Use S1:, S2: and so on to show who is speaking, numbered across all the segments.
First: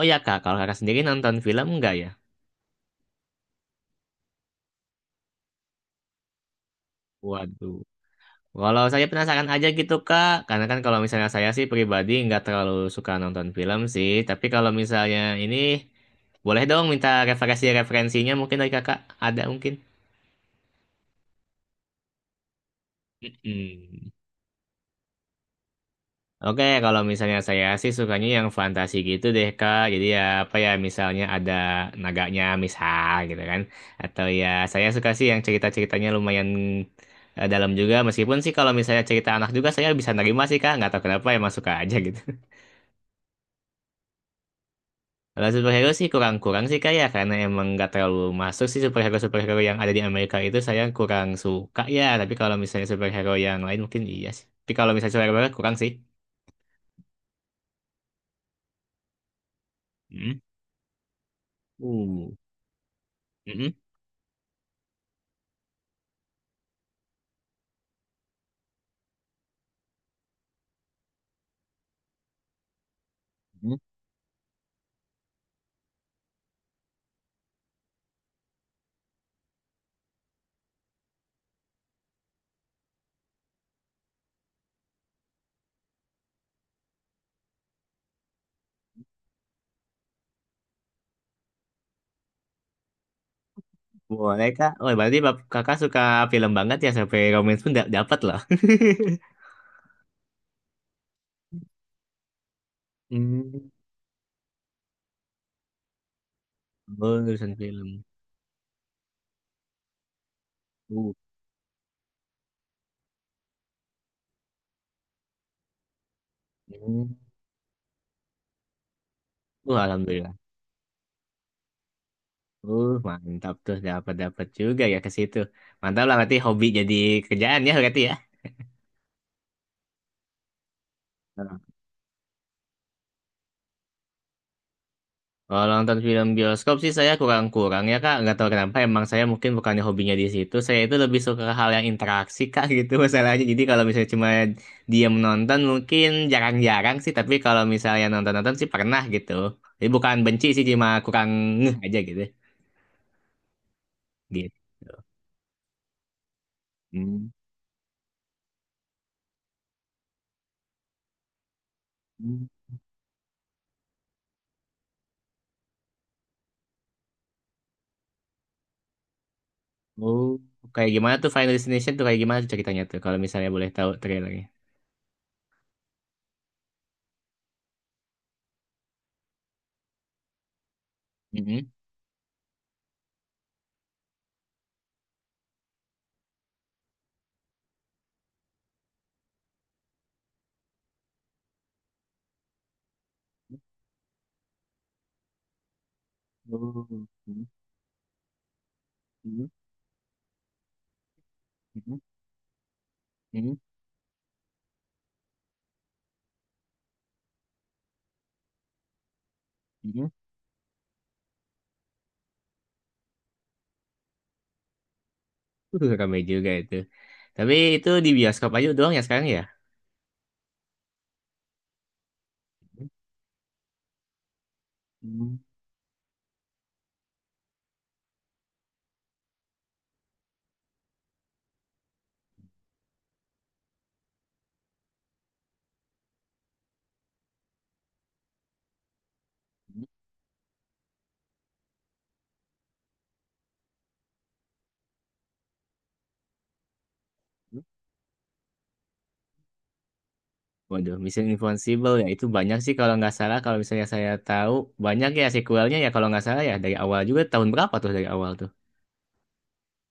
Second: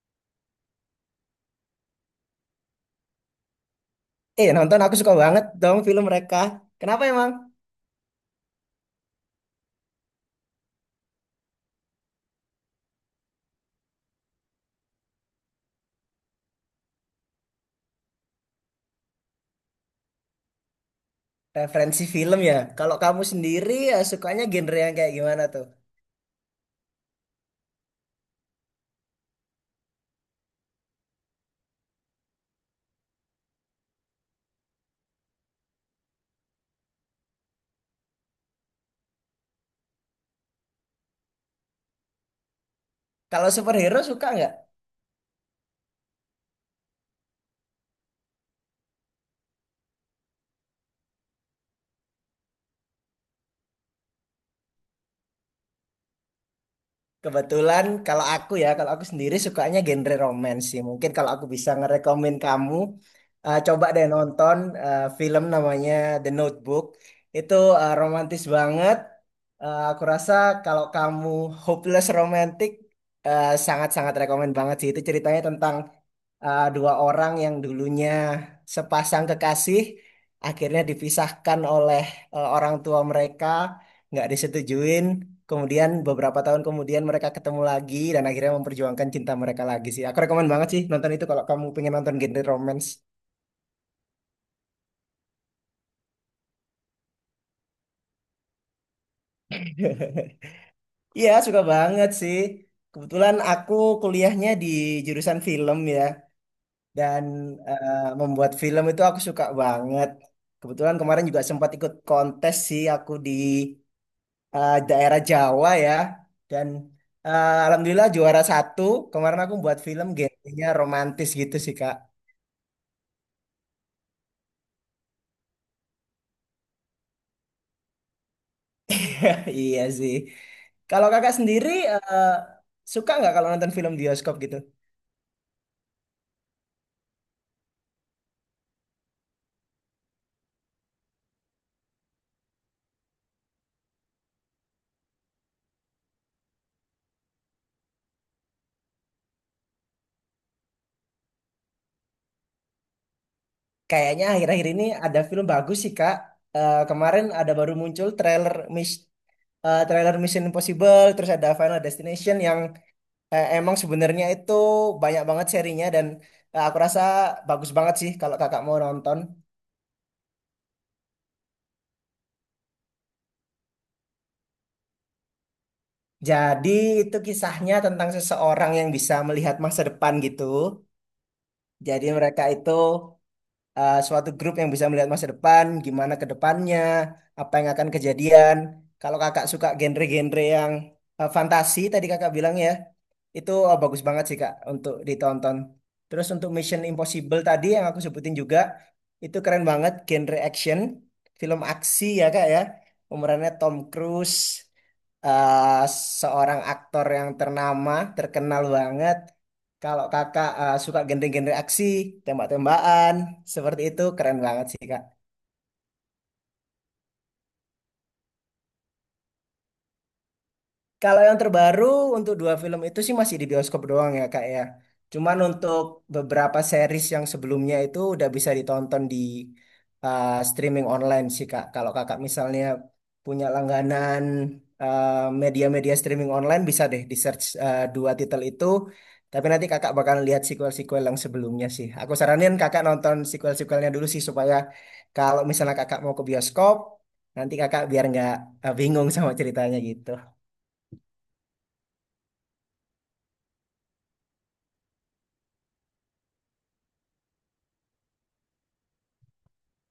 S1: Oh ya kak, kalau kakak sendiri nonton film enggak ya?
S2: Nonton aku suka banget dong film mereka. Kenapa emang?
S1: Waduh. Kalau saya penasaran aja gitu kak, karena kan kalau misalnya saya sih pribadi nggak terlalu suka nonton film sih, tapi kalau misalnya ini boleh dong minta referensi-referensinya mungkin dari kakak ada mungkin.
S2: Referensi film ya. Kalau kamu sendiri ya
S1: Mm-mm.
S2: sukanya genre yang kayak gimana tuh?
S1: Oke, kalau misalnya saya sih sukanya yang fantasi gitu deh, Kak. Jadi ya apa ya, misalnya ada naganya misal gitu kan. Atau ya saya suka sih yang cerita-ceritanya lumayan dalam juga. Meskipun sih kalau misalnya cerita anak juga saya bisa nerima sih, Kak. Nggak tahu kenapa emang suka aja gitu.
S2: Kalau superhero suka nggak?
S1: Kalau superhero sih kurang-kurang sih, Kak ya. Karena emang nggak terlalu masuk sih superhero-superhero yang ada di Amerika itu saya kurang suka ya. Tapi kalau misalnya superhero yang lain mungkin iya sih. Tapi kalau misalnya superhero kurang sih.
S2: Kebetulan kalau aku ya, kalau aku sendiri sukanya genre
S1: Hmm.
S2: romance sih. Mungkin kalau aku bisa
S1: Uh,
S2: ngerekomen kamu,
S1: Mm-mm.
S2: coba deh nonton film namanya The Notebook. Itu romantis banget. Aku rasa kalau kamu hopeless romantic, sangat-sangat rekomen banget sih. Itu ceritanya tentang dua orang yang dulunya sepasang kekasih akhirnya dipisahkan oleh orang tua mereka, nggak disetujuin. Kemudian beberapa tahun kemudian mereka ketemu lagi dan akhirnya memperjuangkan cinta mereka lagi sih. Aku rekomen banget sih nonton itu kalau kamu pengen nonton genre romance.
S1: Boleh kak. Oh berarti kakak suka film banget ya sampai romance pun dapat loh.
S2: Iya, suka banget sih. Kebetulan
S1: Hmm.
S2: aku kuliahnya di jurusan film ya,
S1: Oh
S2: dan
S1: urusan
S2: eh,
S1: film.
S2: membuat film itu aku suka banget. Kebetulan
S1: Uh.
S2: kemarin juga sempat ikut kontes sih aku di daerah Jawa ya. Dan
S1: Hmm.
S2: alhamdulillah juara satu. Kemarin aku
S1: Uh,
S2: buat film
S1: alhamdulillah.
S2: genrenya romantis gitu sih Kak.
S1: Mantap tuh dapat dapat juga ya ke situ. Mantap lah berarti hobi jadi kerjaan ya berarti
S2: Iya sih. Kalau kakak
S1: ya.
S2: sendiri suka nggak kalau nonton film bioskop gitu?
S1: Kalau nonton film bioskop sih saya kurang-kurang ya Kak. Nggak tahu kenapa emang saya mungkin bukannya hobinya di situ. Saya itu lebih suka hal yang interaksi Kak gitu masalahnya. Jadi kalau misalnya cuma diam nonton mungkin jarang-jarang sih. Tapi kalau misalnya nonton-nonton sih pernah gitu. Jadi bukan benci sih cuma kurang ngeh aja gitu.
S2: Kayaknya
S1: Gitu.
S2: akhir-akhir ini ada film bagus sih Kak. Eh, kemarin
S1: Hmm.
S2: ada baru muncul trailer trailer Mission Impossible, terus ada Final Destination yang emang sebenarnya itu banyak banget serinya dan aku rasa bagus banget sih kalau kakak mau nonton.
S1: Oh, kayak gimana tuh Final Destination tuh kayak gimana tuh ceritanya tuh kalau misalnya boleh tahu trailernya.
S2: Jadi itu kisahnya tentang seseorang yang bisa melihat masa depan gitu.
S1: Mm-mm.
S2: Jadi mereka itu suatu grup yang bisa melihat masa depan, gimana ke depannya, apa yang akan kejadian. Kalau kakak suka genre-genre yang fantasi tadi kakak bilang ya, itu bagus banget sih kak untuk ditonton. Terus untuk Mission
S1: Oh.
S2: Impossible
S1: Mm-mm.
S2: tadi yang aku sebutin juga, itu keren banget genre action, film
S1: Mm-mm.
S2: aksi ya kak ya. Pemerannya Tom Cruise, eh, seorang aktor yang ternama, terkenal banget. Kalau
S1: Mm-mm.
S2: kakak suka genre-genre aksi, tembak-tembakan, seperti itu keren banget sih kak.
S1: Rame juga itu. Tapi itu di bioskop aja doang ya sekarang ya?
S2: Kalau yang terbaru untuk dua film itu sih masih di bioskop doang ya kak ya.
S1: Hmm.
S2: Cuman untuk beberapa series yang sebelumnya itu udah bisa ditonton di streaming online sih kak. Kalau kakak misalnya punya langganan uh, media-media streaming online bisa deh di search dua titel itu. Tapi nanti kakak bakal lihat sequel-sequel yang sebelumnya sih. Aku saranin kakak nonton sequel-sequelnya dulu sih supaya kalau misalnya kakak mau ke bioskop, nanti kakak biar nggak bingung sama ceritanya gitu.
S1: Waduh, Mission Impossible ya itu banyak sih kalau nggak salah. Kalau misalnya saya tahu banyak ya sequelnya ya kalau nggak salah ya dari awal juga tahun berapa tuh dari awal tuh?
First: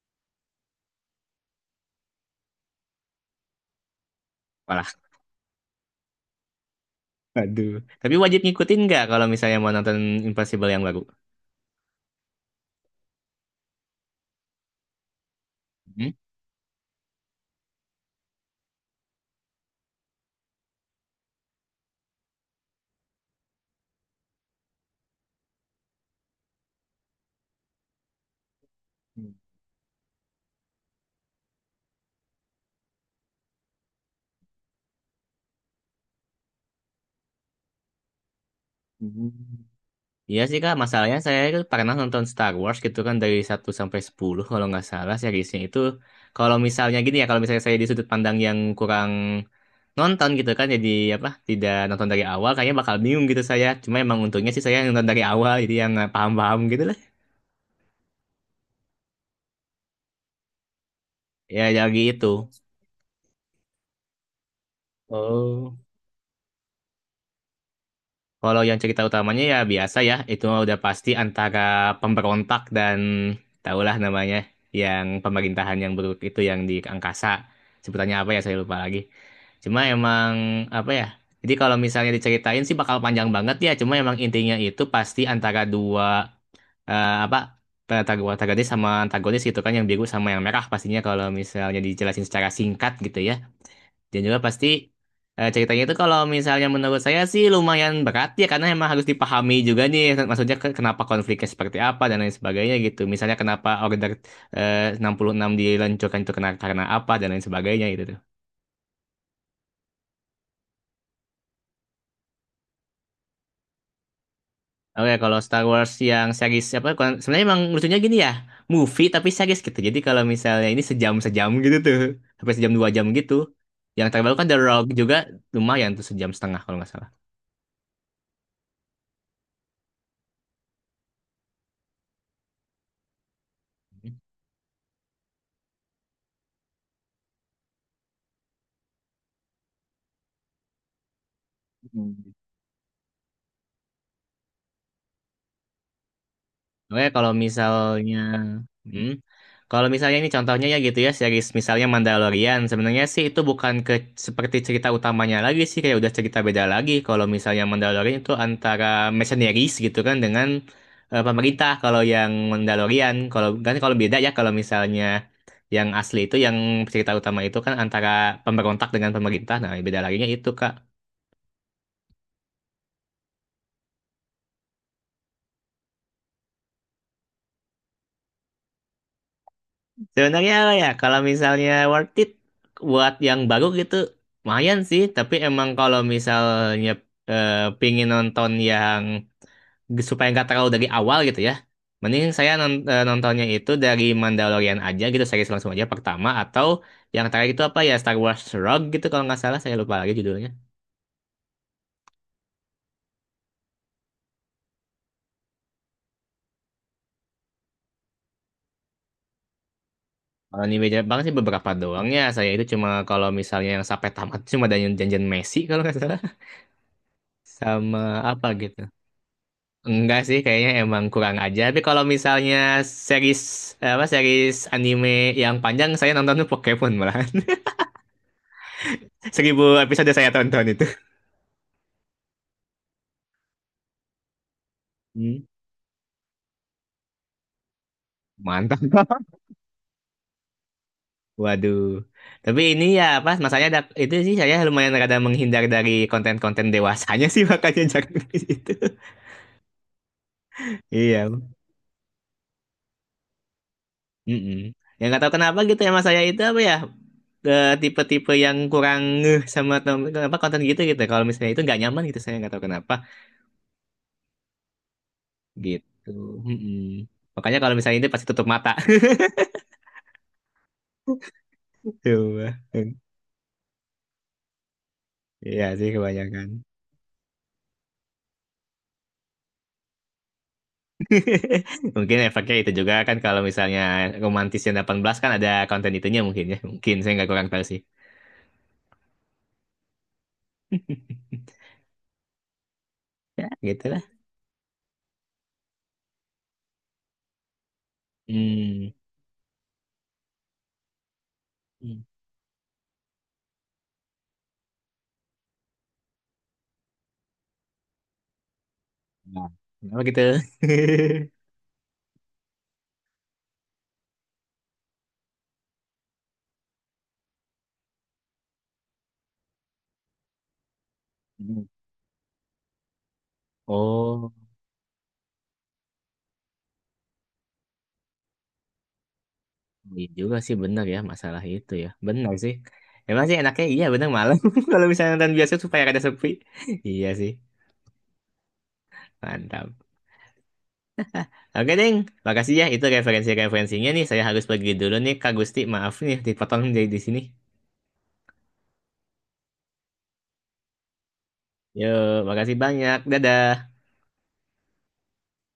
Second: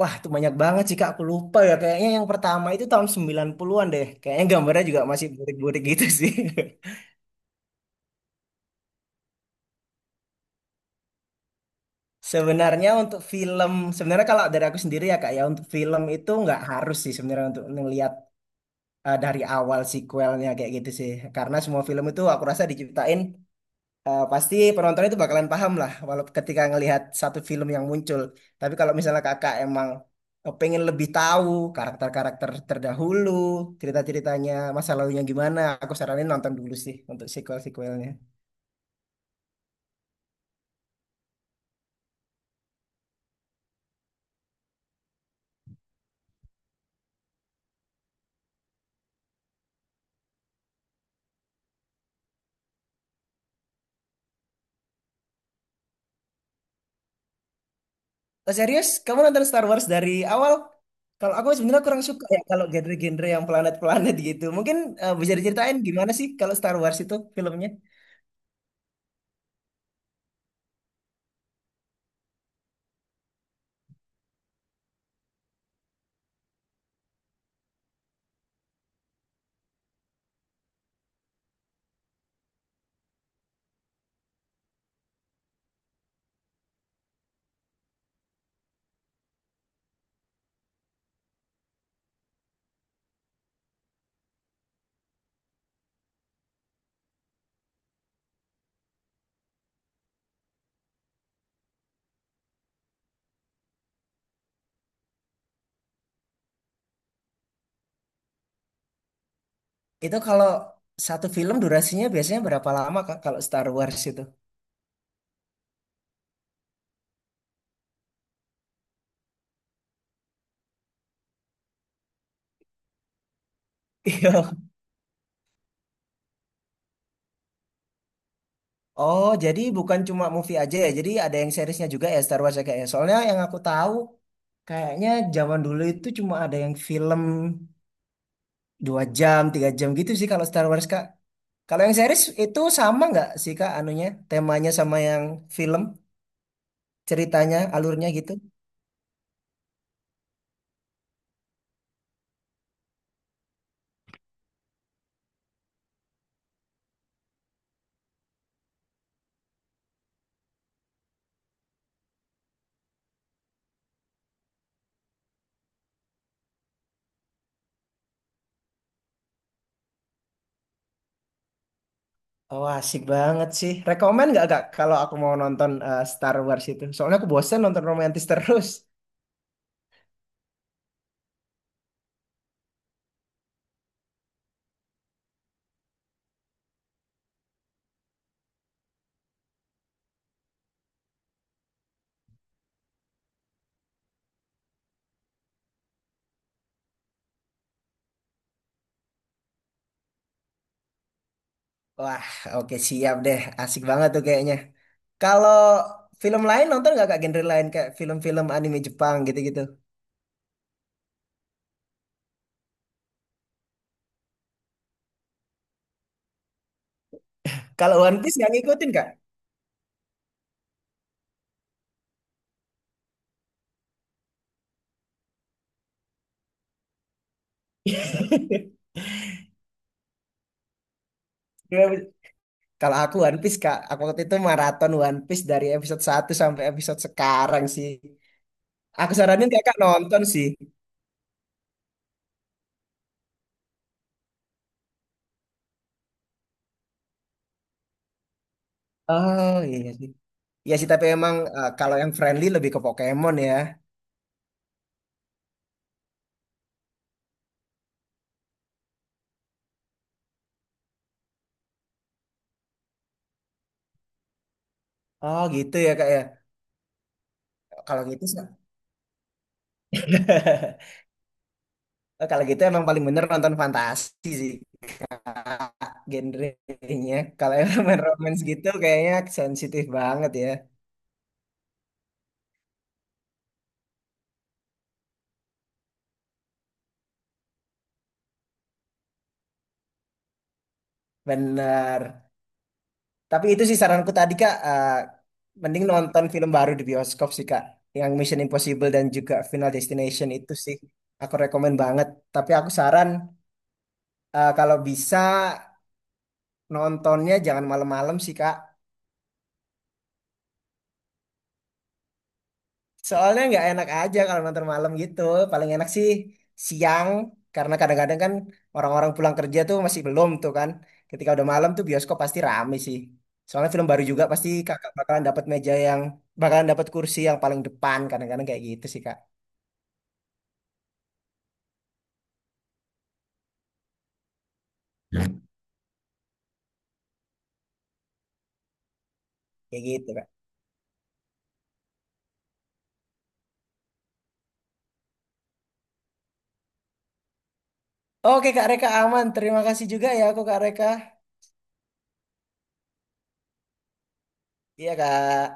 S2: Wah, itu banyak banget sih Kak. Aku lupa ya. Kayaknya yang pertama itu tahun 90-an deh. Kayaknya gambarnya
S1: Walah,
S2: juga masih burik-burik gitu sih.
S1: aduh. Tapi wajib ngikutin nggak kalau misalnya mau nonton Impossible yang baru?
S2: Sebenarnya untuk film, sebenarnya kalau dari aku sendiri ya Kak ya, untuk film
S1: Hmm?
S2: itu nggak harus sih sebenarnya untuk ngelihat dari awal sequelnya kayak gitu sih. Karena semua film itu aku rasa diciptain pasti penonton itu bakalan paham lah walau ketika ngelihat satu film yang muncul. Tapi kalau misalnya kakak emang pengen lebih tahu karakter-karakter terdahulu, cerita-ceritanya, masa lalunya gimana, aku saranin nonton dulu sih untuk sequel-sequelnya.
S1: Hmm. Iya sih kak, masalahnya saya itu pernah nonton Star Wars gitu kan dari satu sampai 10 kalau nggak salah seriesnya itu kalau misalnya gini ya, kalau misalnya saya di sudut pandang yang kurang nonton gitu kan jadi apa tidak nonton dari awal kayaknya bakal bingung gitu saya cuma emang untungnya sih saya nonton dari awal jadi yang paham-paham gitu lah
S2: Oh, serius? Kamu nonton Star Wars dari awal? Kalau aku
S1: ya
S2: sebenarnya
S1: jadi
S2: kurang suka
S1: itu.
S2: ya kalau genre-genre yang planet-planet gitu. Mungkin bisa
S1: Oh,
S2: diceritain gimana sih kalau Star Wars itu filmnya?
S1: kalau yang cerita utamanya ya biasa ya itu mah udah pasti antara pemberontak dan tahulah namanya yang pemerintahan yang buruk itu yang di angkasa sebutannya apa ya saya lupa lagi cuma emang apa ya jadi kalau misalnya diceritain sih bakal panjang banget ya cuma emang intinya itu pasti antara dua eh, apa Tagades sama antagonis gitu kan yang biru sama yang merah pastinya kalau misalnya dijelasin secara singkat gitu ya dan juga pasti ceritanya itu kalau misalnya menurut saya sih lumayan berat ya karena emang harus dipahami juga nih maksudnya kenapa konfliknya seperti apa dan lain sebagainya gitu misalnya kenapa Order 66 diluncurkan itu karena apa dan lain sebagainya gitu.
S2: Itu kalau satu film durasinya biasanya berapa lama Kak kalau Star Wars itu?
S1: Oke, kalau Star Wars yang series apa? Sebenarnya emang lucunya gini ya, movie tapi series gitu. Jadi kalau misalnya ini sejam-sejam gitu tuh, sampai sejam 2 jam gitu. Yang terbaru kan
S2: Iya.
S1: The Rock juga lumayan tuh sejam setengah kalau nggak
S2: Oh, jadi bukan cuma movie aja ya. Jadi ada yang seriesnya juga ya Star Wars ya kayaknya. Soalnya yang aku tahu
S1: salah.
S2: kayaknya zaman dulu itu cuma ada yang film dua jam, tiga jam gitu sih kalau Star Wars Kak. Kalau yang series itu sama nggak sih Kak anunya, temanya sama yang film,
S1: Oke,
S2: ceritanya, alurnya gitu?
S1: hmm, kalau misalnya ini contohnya ya gitu ya, series misalnya Mandalorian, sebenarnya sih itu bukan ke seperti cerita utamanya lagi sih, kayak udah cerita beda lagi. Kalau misalnya Mandalorian itu antara mercenaries gitu kan dengan pemerintah. Kalau yang Mandalorian, kalau kan kalau beda ya kalau misalnya yang asli itu yang cerita utama itu kan antara pemberontak dengan pemerintah. Nah, beda laginya itu Kak.
S2: Oh, asik banget sih. Rekomen nggak Kak kalau aku mau nonton Star Wars itu? Soalnya aku bosen nonton romantis terus.
S1: Sebenarnya apa ya, kalau misalnya worth it buat yang baru gitu, lumayan sih. Tapi emang kalau misalnya eh, pingin nonton yang supaya nggak terlalu dari awal gitu ya, mending saya nontonnya itu dari Mandalorian aja gitu, series langsung aja pertama. Atau yang terakhir itu apa ya, Star Wars Rogue gitu kalau nggak salah, saya lupa lagi judulnya.
S2: Wah, oke siap deh. Asik banget tuh kayaknya. Kalau film lain nonton nggak kak genre lain kayak film-film anime Jepang gitu-gitu?
S1: Kalau ini beda banget sih beberapa doang ya. Saya itu cuma kalau misalnya yang sampai tamat cuma ada yang Janjian Messi kalau nggak salah.
S2: Kalau
S1: Sama
S2: One Piece
S1: apa
S2: nggak
S1: gitu.
S2: ngikutin kak?
S1: Enggak sih, kayaknya emang kurang aja. Tapi kalau misalnya series apa series anime yang panjang, saya nonton tuh Pokemon malahan. 1.000 episode saya tonton itu.
S2: Kalau aku One Piece kak, aku waktu itu maraton One
S1: Hmm,
S2: Piece dari episode satu sampai episode sekarang sih.
S1: mantap.
S2: Aku saranin kakak nonton sih.
S1: Waduh. Tapi ini ya apa masanya ada, itu sih saya lumayan rada menghindar dari konten-konten dewasanya sih makanya jarang di situ.
S2: Oh iya sih. Iya sih tapi
S1: Iya.
S2: emang kalau yang friendly lebih ke Pokemon ya.
S1: Mm-mm. Yang nggak tahu kenapa gitu ya mas saya itu apa ya tipe-tipe yang kurang ngeh sama apa konten gitu gitu. Kalau misalnya itu nggak nyaman gitu saya nggak tahu kenapa.
S2: Oh gitu ya kak
S1: Gitu.
S2: ya.
S1: Mm-mm. Makanya kalau misalnya
S2: Kalau
S1: ini
S2: gitu
S1: pasti tutup
S2: sih-
S1: mata.
S2: kalau
S1: Coba.
S2: gitu emang paling bener nonton fantasi sih.
S1: Iya sih kebanyakan.
S2: Genrenya kalau yang romance gitu kayaknya sensitif banget ya,
S1: Mungkin efeknya itu juga kan kalau misalnya romantis yang 18 kan ada konten itunya mungkin ya. Mungkin saya nggak kurang tahu sih.
S2: bener.
S1: Ya,
S2: Tapi itu sih
S1: gitu lah.
S2: saranku tadi kak, mending nonton film baru di bioskop sih kak, yang Mission Impossible
S1: Hmm.
S2: dan juga Final Destination itu sih aku rekomen
S1: Hmm.
S2: banget. Tapi aku saran kalau bisa nontonnya jangan malam-malam sih kak.
S1: Nah, kenapa gitu?
S2: Soalnya nggak enak aja kalau nonton malam gitu. Paling enak sih siang, karena kadang-kadang kan orang-orang pulang kerja tuh masih belum tuh kan. Ketika udah
S1: Hmm.
S2: malam tuh bioskop pasti rame sih. Soalnya film baru juga
S1: Oh,
S2: pasti kakak bakalan dapat meja yang, bakalan dapat kursi yang paling depan. Kadang-kadang kayak gitu sih kak.
S1: iya juga sih benar ya masalah itu ya. Benar sih. Emang sih enaknya iya benar malam kalau misalnya nonton biasa supaya ada sepi. Iya sih. Mantap.
S2: Kayak gitu kak.
S1: Oke, Ding. Makasih ya. Itu referensi-referensinya nih. Saya harus pergi dulu nih, Kak Gusti. Maaf nih, dipotong dari di sini.
S2: Oke kak Reka aman. Terima kasih juga ya aku kak Reka.
S1: Yo, makasih banyak. Dadah.
S2: Iya kak.